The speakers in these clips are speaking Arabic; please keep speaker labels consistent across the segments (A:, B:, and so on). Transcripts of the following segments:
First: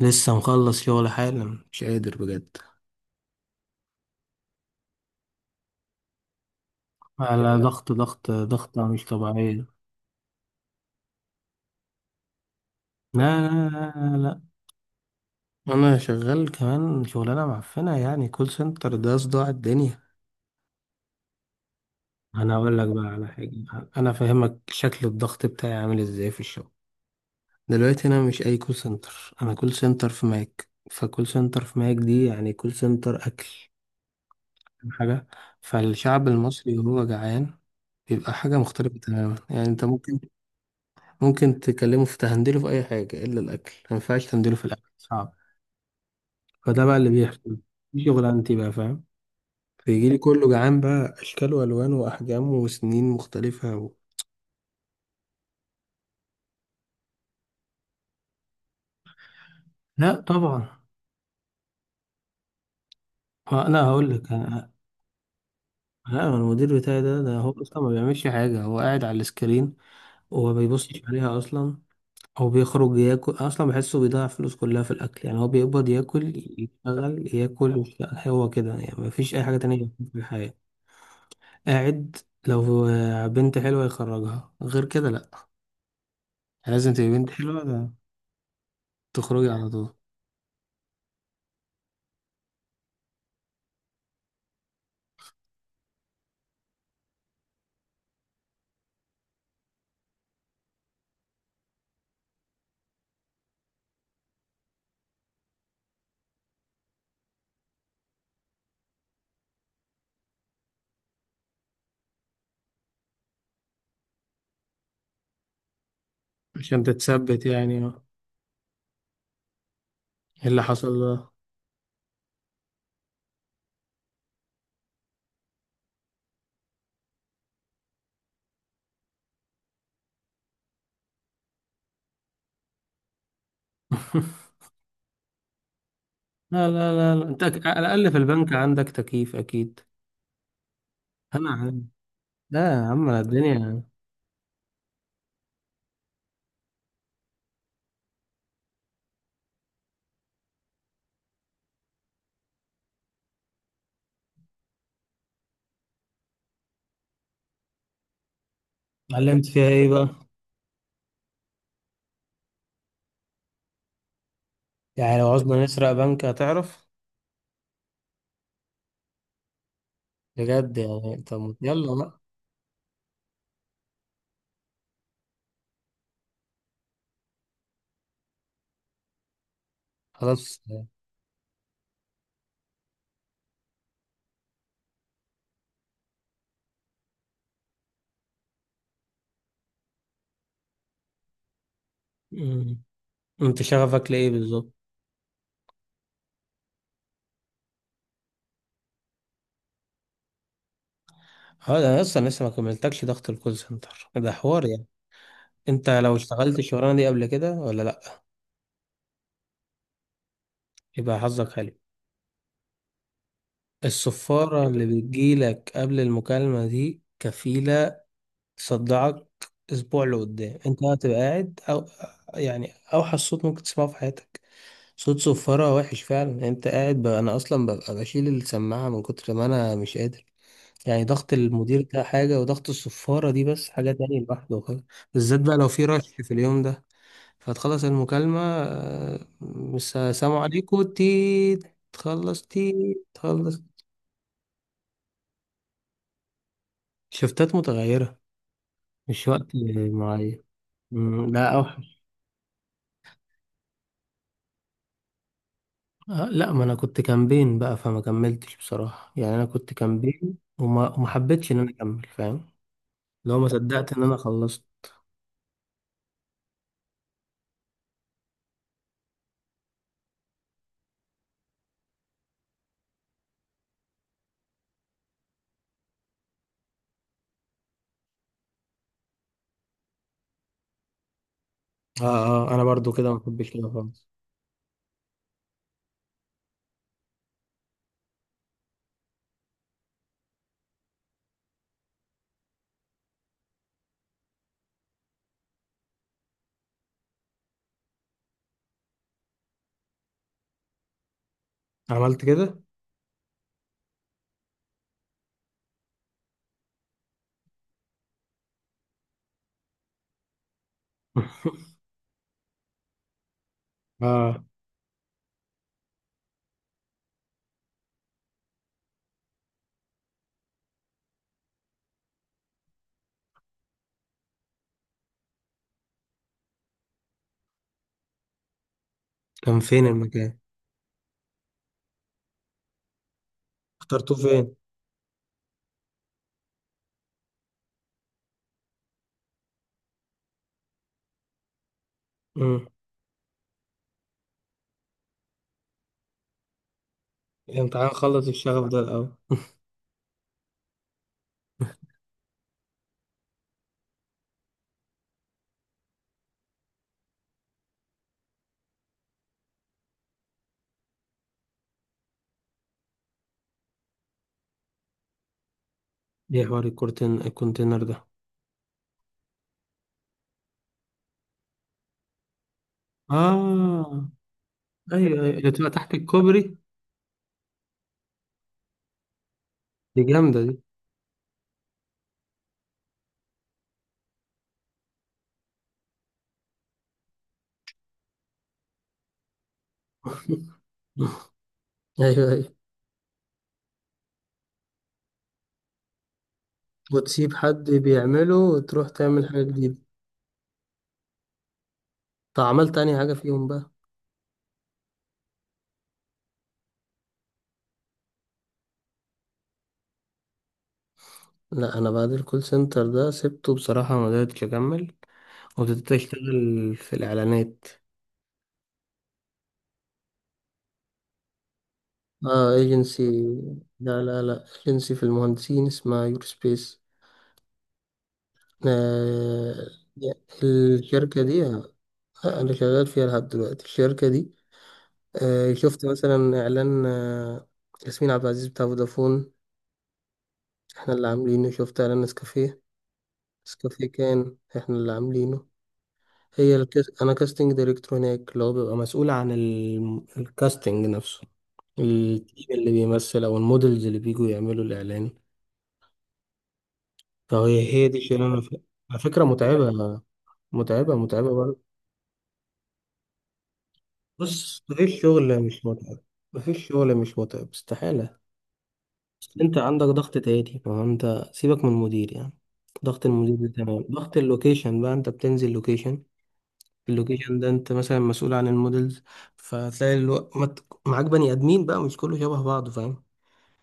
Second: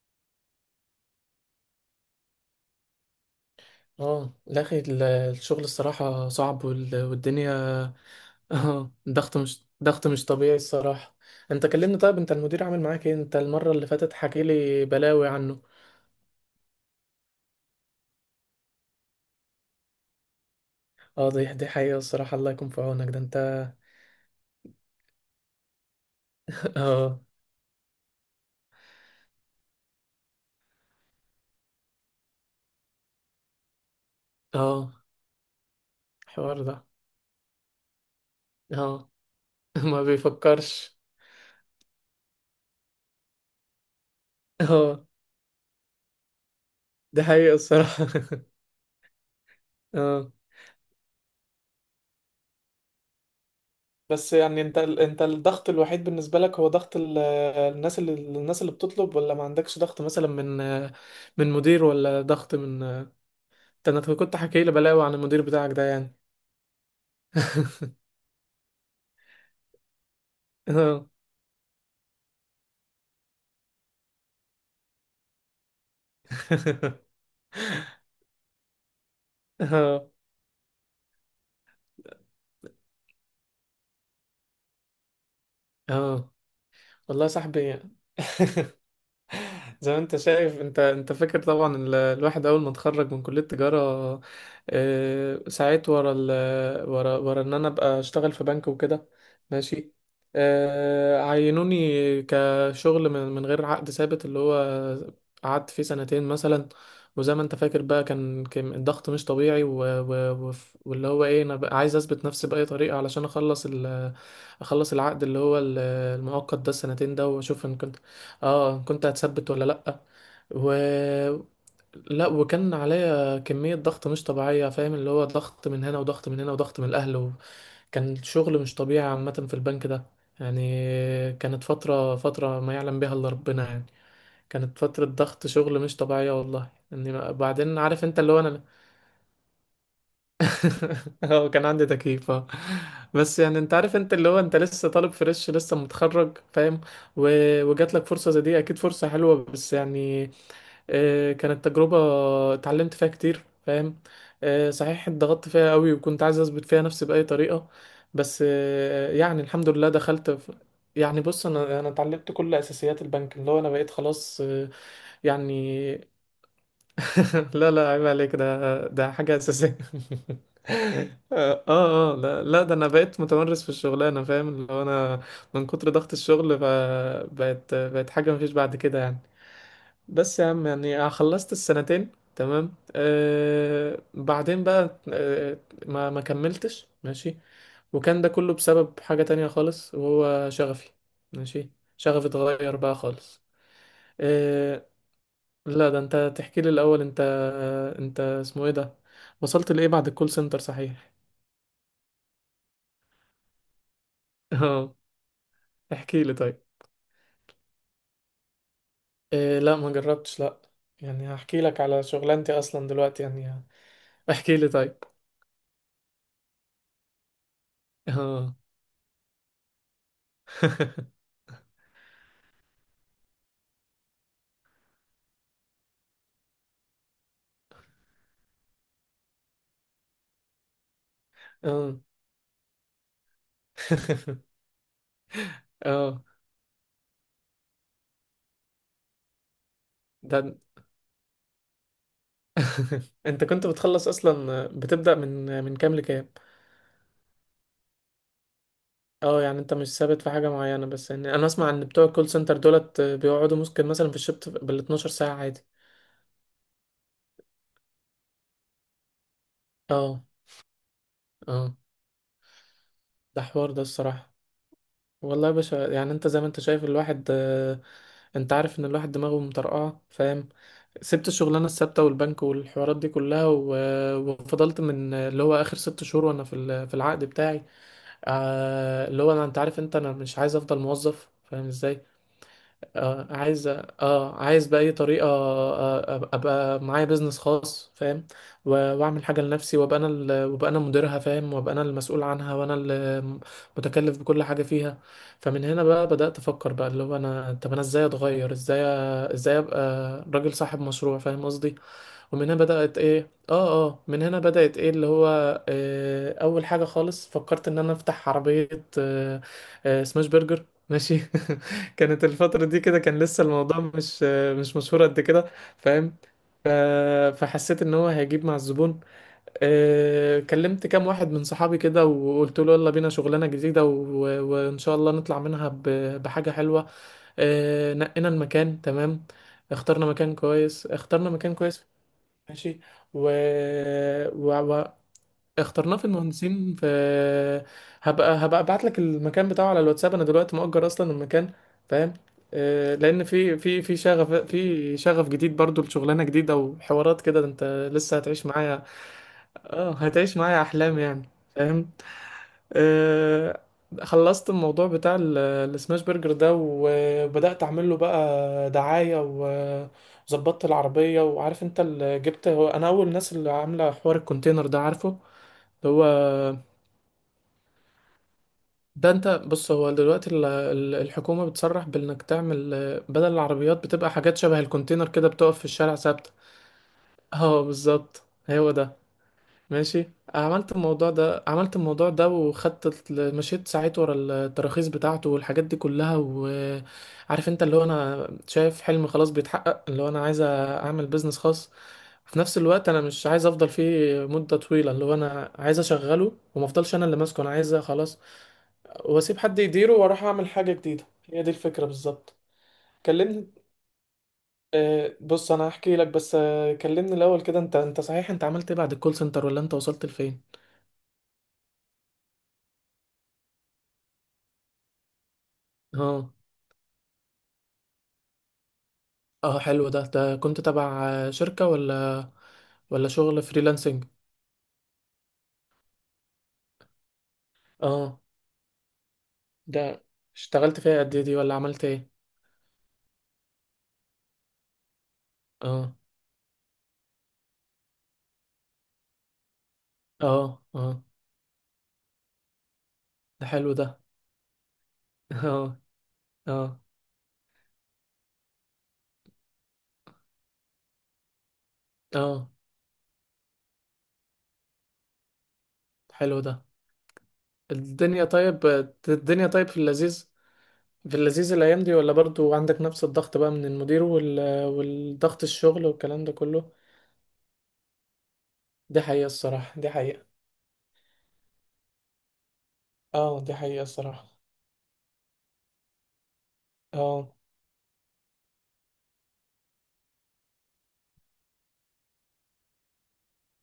A: لسه مخلص شغل حالا، مش قادر بجد.
B: اه، لا اخي الشغل الصراحة صعب
A: على
B: والدنيا.
A: شغال ضغط ضغط ضغط
B: اه،
A: مش طبيعية.
B: ضغط مش طبيعي الصراحة. انت كلمني، طيب انت المدير عامل معاك ايه؟
A: لا
B: انت
A: لا
B: المرة اللي فاتت
A: لا لا
B: حكي لي بلاوي عنه.
A: لا. أنا شغال كمان شغلانة معفنة يعني كول سنتر ده صداع الدنيا.
B: اه، دي حقيقة الصراحة، الله
A: أنا
B: يكون
A: أقول
B: في
A: لك بقى
B: عونك ده
A: على
B: انت.
A: حاجة، أنا فاهمك شكل الضغط بتاعي عامل إزاي في الشغل.
B: اه،
A: دلوقتي أنا مش أي كول سنتر، أنا كول سنتر في ماك، فكول سنتر في ماك دي يعني كول سنتر أكل، فاهم
B: اه.
A: حاجة؟ فالشعب
B: الحوار
A: المصري
B: ده.
A: وهو جعان بيبقى حاجة مختلفة
B: اه.
A: تماما، يعني أنت
B: ما
A: ممكن
B: بيفكرش.
A: ممكن تكلمه في تهندله في اي حاجه الا الاكل، ما ينفعش تهندله في الاكل،
B: اه،
A: صعب. فده بقى اللي
B: دي حقيقة
A: بيحصل، دي
B: الصراحة.
A: شغلانتي بقى فاهم. فيجي لي
B: اه.
A: كله جعان بقى، اشكال والوان واحجام وسنين مختلفه
B: بس يعني انت الضغط الوحيد بالنسبة لك هو ضغط الناس، اللي بتطلب، ولا ما عندكش ضغط
A: لا
B: مثلا من
A: طبعا.
B: من مدير، ولا ضغط من؟ انت
A: لا
B: انا
A: هقول لك
B: كنت حكي لي بلاوي عن المدير بتاعك ده يعني.
A: لا أنا المدير بتاعي ده هو اصلا ما بيعملش حاجه، هو قاعد على السكرين وما بيبصش
B: اه.
A: عليها اصلا. هو بيخرج ياكل اصلا، بحسه بيضيع فلوس كلها في الاكل، يعني هو بيقبض ياكل يشتغل ياكل يشتغل. هو كده يعني، ما فيش اي حاجه تانية
B: اه،
A: في الحياه. قاعد لو بنت حلوة يخرجها، غير كده لأ،
B: اه.
A: لازم تبقى
B: والله يا
A: بنت حلوة،
B: صاحبي.
A: ده تخرجي على
B: زي
A: طول.
B: ما انت شايف، انت فاكر طبعا الواحد اول ما اتخرج من كلية تجارة. اه، سعيت ورا ال ورا ورا ان انا ابقى اشتغل في بنك وكده. ماشي. اه، عينوني كشغل من غير عقد ثابت، اللي هو قعدت فيه سنتين مثلا. وزي ما انت فاكر بقى، كان الضغط مش طبيعي، و... و... وف- واللي هو ايه، انا بقى عايز اثبت نفسي بأي طريقة علشان اخلص العقد، اللي هو المؤقت ده،
A: عشان
B: السنتين ده،
A: تتثبت
B: واشوف ان
A: يعني
B: كنت.
A: آه.
B: اه، كنت هتثبت ولا لأ.
A: إيه اللي
B: و
A: حصل ده؟
B: لا وكان عليا كمية ضغط مش طبيعية، فاهم؟ اللي هو ضغط من هنا، وضغط من هنا، وضغط من الأهل. كان شغل مش طبيعي عامة في البنك ده يعني. كانت فترة ما يعلم بها إلا ربنا يعني. كانت فترة ضغط شغل مش طبيعية،
A: لا
B: والله
A: لا لا لا،
B: يعني.
A: انت على
B: بعدين عارف
A: الأقل في
B: انت، اللي هو
A: البنك
B: انا.
A: عندك تكييف أكيد.
B: اه،
A: أنا
B: كان عندي
A: عم،
B: تكييف، اه.
A: لا يا عم أنا
B: بس يعني انت
A: الدنيا.
B: عارف، انت اللي هو انت لسه طالب فريش، لسه متخرج، فاهم؟ و... وجات لك فرصة زي دي، اكيد فرصة حلوة، بس يعني كانت تجربة اتعلمت فيها كتير، فاهم؟ صحيح اتضغطت فيها قوي، وكنت عايز اثبت فيها نفسي بأي طريقة. بس يعني
A: اتعلمت فيها
B: الحمد
A: إيه
B: لله
A: بقى؟
B: دخلت في. يعني بص، انا اتعلمت كل اساسيات البنك، اللي هو انا بقيت خلاص
A: يعني لو عاوزنا نسرق
B: يعني.
A: بنك هتعرف؟
B: لا، لا، عيب عليك، ده حاجة أساسية.
A: بجد يعني؟ طب
B: اه.
A: يلا
B: اه،
A: بقى
B: لا، لا، ده انا بقيت متمرس في الشغلانة، فاهم؟ اللي هو انا من كتر ضغط الشغل بقت حاجة مفيش بعد كده يعني. بس يا
A: خلاص.
B: عم، يعني خلصت السنتين. تمام. بعدين بقى، ما كملتش. ماشي. وكان ده كله بسبب حاجة تانية خالص، وهو شغفي. ماشي. شغفي اتغير
A: مم.
B: بقى خالص.
A: انت شغفك لإيه بالظبط؟
B: آه، لا، ده انت تحكي لي الاول. انت انت اسمه ايه ده، وصلت لايه بعد الكول سنتر؟ صحيح.
A: اه ده انا اصلا لسه ما كملتكش، ضغط الكول سنتر ده حوار يعني.
B: اه،
A: انت لو
B: احكي لي
A: اشتغلت
B: طيب.
A: الشغلانه دي قبل كده ولا لا؟
B: إيه، لا ما جربتش، لا.
A: يبقى
B: يعني
A: حظك
B: هحكي
A: حلو.
B: لك على شغلانتي اصلا دلوقتي يعني. احكي
A: الصفاره
B: لي
A: اللي
B: طيب.
A: بتجيلك قبل المكالمه دي كفيله
B: اه.
A: تصدعك اسبوع لقدام، انت هتبقى قاعد او يعني اوحش صوت ممكن تسمعه في حياتك. صوت صفاره وحش فعلا يعني، انت قاعد بقى، انا اصلا ببقى بشيل السماعه من كتر ما انا مش قادر. يعني ضغط المدير
B: اه.
A: ده حاجه، وضغط الصفاره دي بس حاجه تانية لوحده خالص. بالذات بقى لو في رش
B: اه،
A: في اليوم ده، فتخلص المكالمة آه، السلام
B: ده.
A: عليكم تي، تخلص تي،
B: انت
A: تخلص.
B: كنت بتخلص اصلا، بتبدأ من كام لكام؟
A: شفتات متغيرة، مش
B: اه،
A: وقت
B: يعني انت مش ثابت في
A: معين.
B: حاجة معينة. بس
A: مم،
B: يعني انا
A: لا
B: اسمع ان
A: أوحش.
B: بتوع الكول سنتر دولت بيقعدوا ممكن مثلا في الشفت بال 12 ساعة عادي.
A: آه، لا ما أنا كنت كامبين بقى، فما كملتش بصراحة يعني، أنا كنت
B: اه،
A: كامبين وما حبيتش إن أنا
B: اه،
A: أكمل فاهم؟ لو
B: ده
A: ما
B: حوار ده
A: صدقت إن أنا
B: الصراحة.
A: خلصت.
B: والله يا باشا، يعني انت زي ما انت شايف الواحد، انت عارف ان الواحد دماغه مطرقعه، فاهم؟ سبت الشغلانه الثابته والبنك والحوارات دي كلها، و- وفضلت من اللي هو اخر 6 شهور وانا في في العقد بتاعي. اللي هو انا، انت عارف، انت انا مش عايز افضل موظف، فاهم ازاي؟
A: آه آه، أنا برضو كده ما
B: اه
A: بحبش
B: عايز
A: كده خالص.
B: اه عايز بأي طريقة، ابقى معايا بيزنس خاص، فاهم؟ و- واعمل حاجة لنفسي، وابقى انا مديرها، فاهم؟ وابقى انا المسؤول عنها، وانا اللي متكلف بكل حاجة فيها. فمن هنا بقى بدأت افكر، بقى اللي هو انا طب انا ازاي اتغير، ازاي ابقى راجل صاحب مشروع، فاهم قصدي؟
A: عملت
B: ومن هنا
A: كده.
B: بدأت ايه اه اه من هنا بدأت ايه، اللي هو اول حاجة خالص فكرت ان انا افتح عربية. آه سماش برجر، ماشي. كانت الفترة دي كده، كان لسه الموضوع
A: آه
B: مش مشهور قد كده، فاهم؟ ف- فحسيت ان هو هيجيب مع الزبون. كلمت كام واحد من صحابي كده وقلت له يلا بينا شغلانة جديدة، و- وان شاء الله نطلع منها ب- بحاجة حلوة. نقينا المكان، تمام.
A: كان فين
B: اخترنا مكان
A: المكان؟
B: كويس اخترنا مكان كويس ماشي. و...
A: اخترتوه فين؟
B: و... و... اخترناه في المهندسين. في هبقى هبقى ابعت لك المكان بتاعه على الواتساب، انا دلوقتي مؤجر اصلا المكان، فاهم؟
A: مم.
B: لان في شغف جديد برضو لشغلانه جديده، وحوارات كده، ده
A: الامتحان
B: انت لسه
A: خلص
B: هتعيش
A: الشغف ده
B: معايا.
A: الأول.
B: اه، هتعيش معايا احلام يعني، فاهم؟ آه، خلصت الموضوع بتاع السماش برجر ده، وبدأت أعمل له بقى دعاية، وظبطت العربية. وعارف أنت اللي جبت هو، أنا أول الناس اللي عاملة حوار الكونتينر ده، عارفه؟ اللي هو
A: إيه حوار الكورتين، الكونتينر ده؟
B: ده، أنت بص، هو دلوقتي الحكومة بتصرح بإنك تعمل، بدل العربيات
A: اه
B: بتبقى حاجات شبه الكونتينر
A: ايوه
B: كده،
A: ايوه، اللي
B: بتقف في
A: بتبقى تحت
B: الشارع ثابتة.
A: الكوبري.
B: اه بالظبط، هو ده.
A: دي
B: ماشي،
A: جامدة دي.
B: عملت الموضوع ده، عملت الموضوع ده، وخدت مشيت ساعات ورا التراخيص بتاعته والحاجات دي كلها. وعارف انت، اللي هو انا شايف حلم خلاص بيتحقق، اللي هو انا عايز اعمل بيزنس خاص.
A: ايوه
B: في
A: ايوه.
B: نفس الوقت انا مش عايز افضل فيه مدة طويلة، اللي هو انا عايز اشغله وما افضلش انا اللي
A: وتسيب
B: ماسكه، انا
A: حد
B: عايز خلاص
A: بيعمله وتروح تعمل
B: واسيب
A: حاجة
B: حد
A: جديدة؟
B: يديره واروح اعمل حاجة جديدة. هي دي الفكرة بالظبط.
A: طب عملت تاني حاجة فيهم
B: كلمني.
A: بقى؟
B: بص انا هحكي لك، بس كلمني الاول كده، انت انت صحيح انت عملت ايه بعد الكول سنتر، ولا انت وصلت لفين؟
A: لا انا بعد الكول سنتر ده سبته بصراحة ما قدرتش اكمل، وابتديت
B: اه،
A: اشتغل في الاعلانات.
B: اه، حلو ده. ده كنت تبع شركة، ولا
A: اه ايجنسي.
B: ولا شغل
A: لا
B: فريلانسنج؟
A: لا لا، ايجنسي في المهندسين اسمها يور سبيس.
B: اه،
A: آه...
B: ده اشتغلت فيها قد
A: الشركة
B: ايه دي،
A: دي
B: ولا
A: آه،
B: عملت ايه؟
A: انا شغال فيها لحد دلوقتي الشركة دي. آه، شفت
B: اه،
A: مثلا إعلان آه، ياسمين عبد العزيز بتاع فودافون؟
B: اه،
A: إحنا
B: اه،
A: اللي عاملينه. شفت إعلان نسكافيه؟
B: ده حلو
A: نسكافيه
B: ده.
A: كان إحنا اللي عاملينه.
B: اه،
A: هي
B: اه،
A: أنا كاستنج دايركتور هناك، اللي هو بيبقى مسؤول عن الكاستنج نفسه، التيم
B: اه،
A: اللي بيمثل أو المودلز اللي بيجوا يعملوا الإعلان.
B: حلو ده.
A: فهي هي دي
B: الدنيا
A: شغلانة
B: طيب.
A: على فكرة
B: الدنيا طيب
A: متعبة.
B: في اللذيذ.
A: متعبة
B: في
A: متعبة
B: اللذيذ
A: برضه.
B: الايام دي، ولا برضو عندك نفس الضغط بقى من المدير
A: بص مفيش شغل
B: والضغط
A: مش
B: الشغل
A: متعب،
B: والكلام ده
A: مفيش
B: كله؟
A: شغل مش متعب استحالة.
B: دي حقيقة
A: انت
B: الصراحة،
A: عندك
B: دي
A: ضغط
B: حقيقة.
A: تاني، ما هو انت سيبك من المدير يعني. ضغط المدير
B: اه،
A: ده
B: دي حقيقة
A: تمام، ضغط
B: الصراحة.
A: اللوكيشن بقى، انت بتنزل لوكيشن،
B: اه،
A: اللوكيشن ده انت مثلا مسؤول عن المودلز، فتلاقي معاك بني ادمين بقى، مش كله شبه بعضه فاهم؟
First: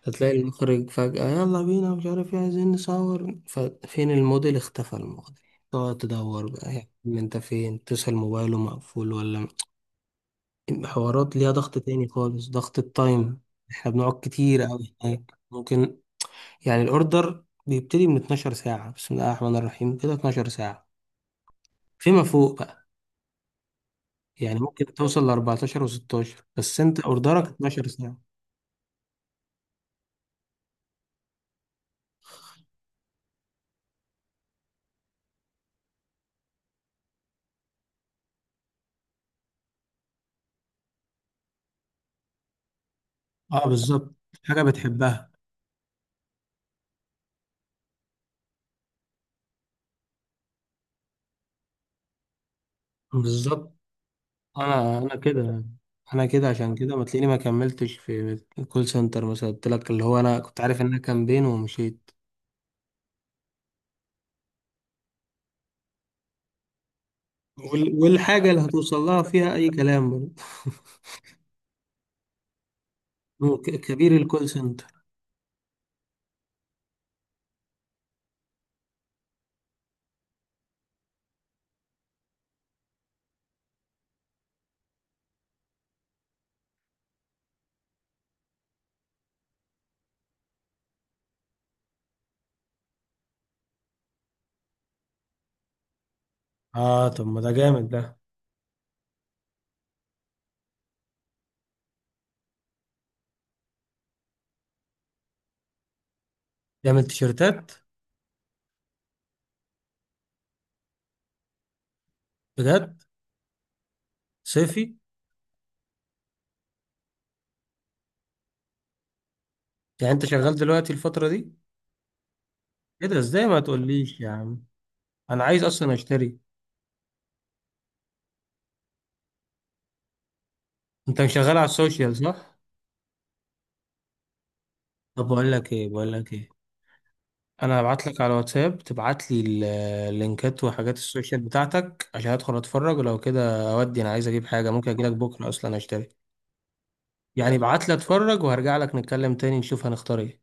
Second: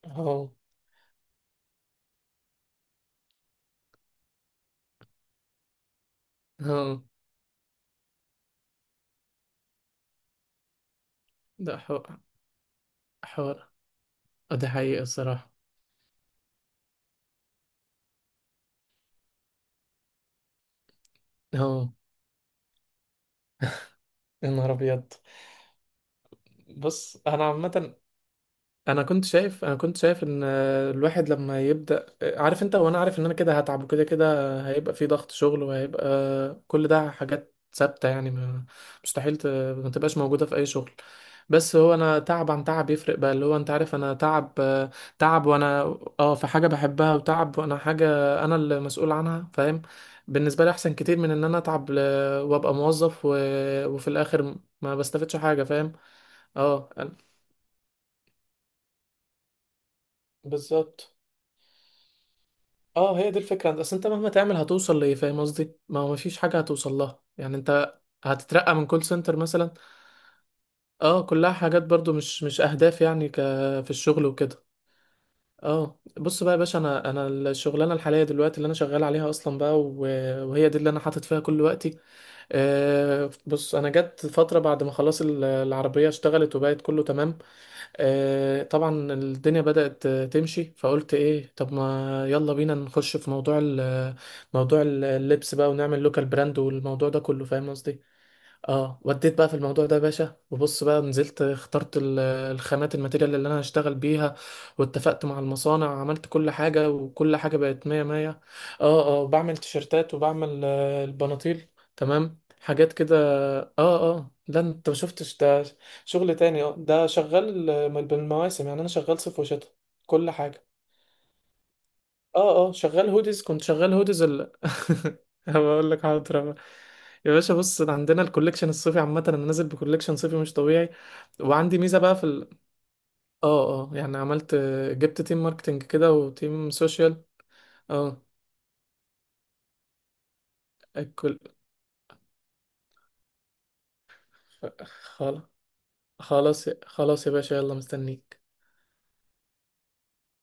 A: هتلاقي
B: اه،
A: المخرج فجأة يلا بينا، مش عارف ايه عايزين نصور، ففين الموديل، اختفى الموديل، تقعد تدور بقى يعني
B: اه،
A: انت فين، تسأل موبايله مقفول ولا. حوارات ليها
B: ده
A: ضغط تاني
B: حوار،
A: خالص، ضغط التايم.
B: حوار.
A: احنا بنقعد كتير
B: ده
A: قوي
B: حقيقي
A: هناك،
B: الصراحة.
A: ممكن يعني الاوردر بيبتدي من 12 ساعة، بسم الله الرحمن الرحيم كده 12 ساعة
B: اه.
A: فيما فوق بقى،
B: يا
A: يعني
B: نهار
A: ممكن
B: أبيض.
A: توصل ل 14 و16، بس انت
B: بص أنا
A: اوردرك 12
B: عامة،
A: ساعة.
B: انا كنت شايف، انا كنت شايف ان الواحد لما يبدا، عارف انت، وانا عارف ان انا كده هتعب، وكده كده هيبقى في ضغط شغل، وهيبقى كل ده حاجات ثابته يعني، مستحيل ت- ما تبقاش موجوده في اي شغل. بس هو انا تعب عن تعب يفرق بقى، اللي هو
A: اه
B: انت عارف،
A: بالظبط،
B: انا تعب
A: حاجة بتحبها.
B: تعب وانا. اه، في حاجه بحبها، وتعب وانا حاجه انا اللي مسؤول عنها، فاهم؟ بالنسبه لي احسن كتير من ان انا اتعب وابقى موظف،
A: بالظبط.
B: وفي الاخر ما
A: انا
B: بستفدش حاجه،
A: كده،
B: فاهم؟
A: انا كده عشان
B: اه
A: كده ما تلاقيني
B: أنا-
A: ما كملتش في الكول سنتر مثلا، قلت لك اللي هو انا كنت عارف انها
B: بالظبط.
A: كامبين ومشيت.
B: اه، هي دي الفكرة. بس انت مهما تعمل هتوصل لإيه، فاهم قصدي؟ ما هو مفيش حاجة هتوصل لها يعني، انت
A: والحاجة اللي
B: هتترقى من
A: هتوصل
B: كول
A: لها
B: سنتر
A: فيها اي
B: مثلا.
A: كلام برضه.
B: اه، كلها حاجات برضو مش اهداف يعني. ك
A: هو
B: في
A: كبير
B: الشغل
A: الكول
B: وكده.
A: سنتر؟
B: اه، بص بقى يا باشا، انا الشغلانه الحاليه دلوقتي اللي انا شغال عليها اصلا بقى، وهي دي اللي انا حاطط فيها كل وقتي. بص، انا جت فتره بعد ما خلاص العربيه اشتغلت وبقت كله تمام. طبعا الدنيا بدأت تمشي. فقلت ايه، طب ما يلا بينا نخش في موضوع موضوع اللبس بقى، ونعمل لوكال براند،
A: اه
B: والموضوع ده
A: طب ما
B: كله،
A: ده
B: فاهم
A: جامد
B: قصدي؟
A: ده.
B: اه، وديت بقى في الموضوع ده يا باشا. وبص بقى، نزلت اخترت الخامات، الماتيريال اللي انا هشتغل بيها، واتفقت مع المصانع، عملت كل حاجة،
A: جامد،
B: وكل حاجة
A: تيشيرتات؟
B: بقت مية مية. اه، اه، بعمل تيشرتات، وبعمل البناطيل. تمام، حاجات
A: بجد؟
B: كده. اه، اه، لا انت
A: صيفي؟
B: ما شفتش ده، شغل تاني. اه، ده شغال بالمواسم يعني، انا شغال صيف وشتاء،
A: يعني انت
B: كل
A: شغال
B: حاجة.
A: دلوقتي الفترة دي؟
B: اه، اه،
A: ايه
B: شغال
A: ده،
B: هودز
A: ازاي ما
B: كنت شغال
A: تقوليش
B: هودز
A: يا
B: ال...
A: عم؟ انا عايز
B: بقول
A: اصلا
B: لك حاضر
A: اشتري.
B: أهو. يا باشا بص، أنا عندنا الكوليكشن الصيفي عامة، انا نازل بكوليكشن صيفي مش طبيعي.
A: انت مش شغال على
B: وعندي ميزة
A: السوشيال
B: بقى في ال...
A: صح؟
B: اه، اه، يعني عملت، جبت
A: طب
B: تيم
A: بقول لك
B: ماركتنج
A: ايه، بقول
B: كده
A: لك ايه،
B: وتيم سوشيال.
A: انا هبعت لك
B: اه.
A: على واتساب، تبعت لي اللينكات وحاجات
B: الكل.
A: السوشيال بتاعتك عشان ادخل اتفرج، ولو كده اودي انا عايز اجيب حاجة، ممكن اجيلك
B: خلاص،
A: بكرة اصلا اشتري.
B: خلاص، خلاص يا باشا،
A: يعني
B: يلا
A: ابعت لي اتفرج،
B: مستنيك.
A: وهرجع لك نتكلم تاني نشوف هنختار ايه.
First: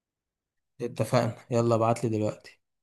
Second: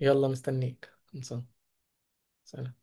B: يلا مستنيك،
A: اتفقنا،
B: خلصان.
A: يلا ابعت لي دلوقتي.
B: سلام.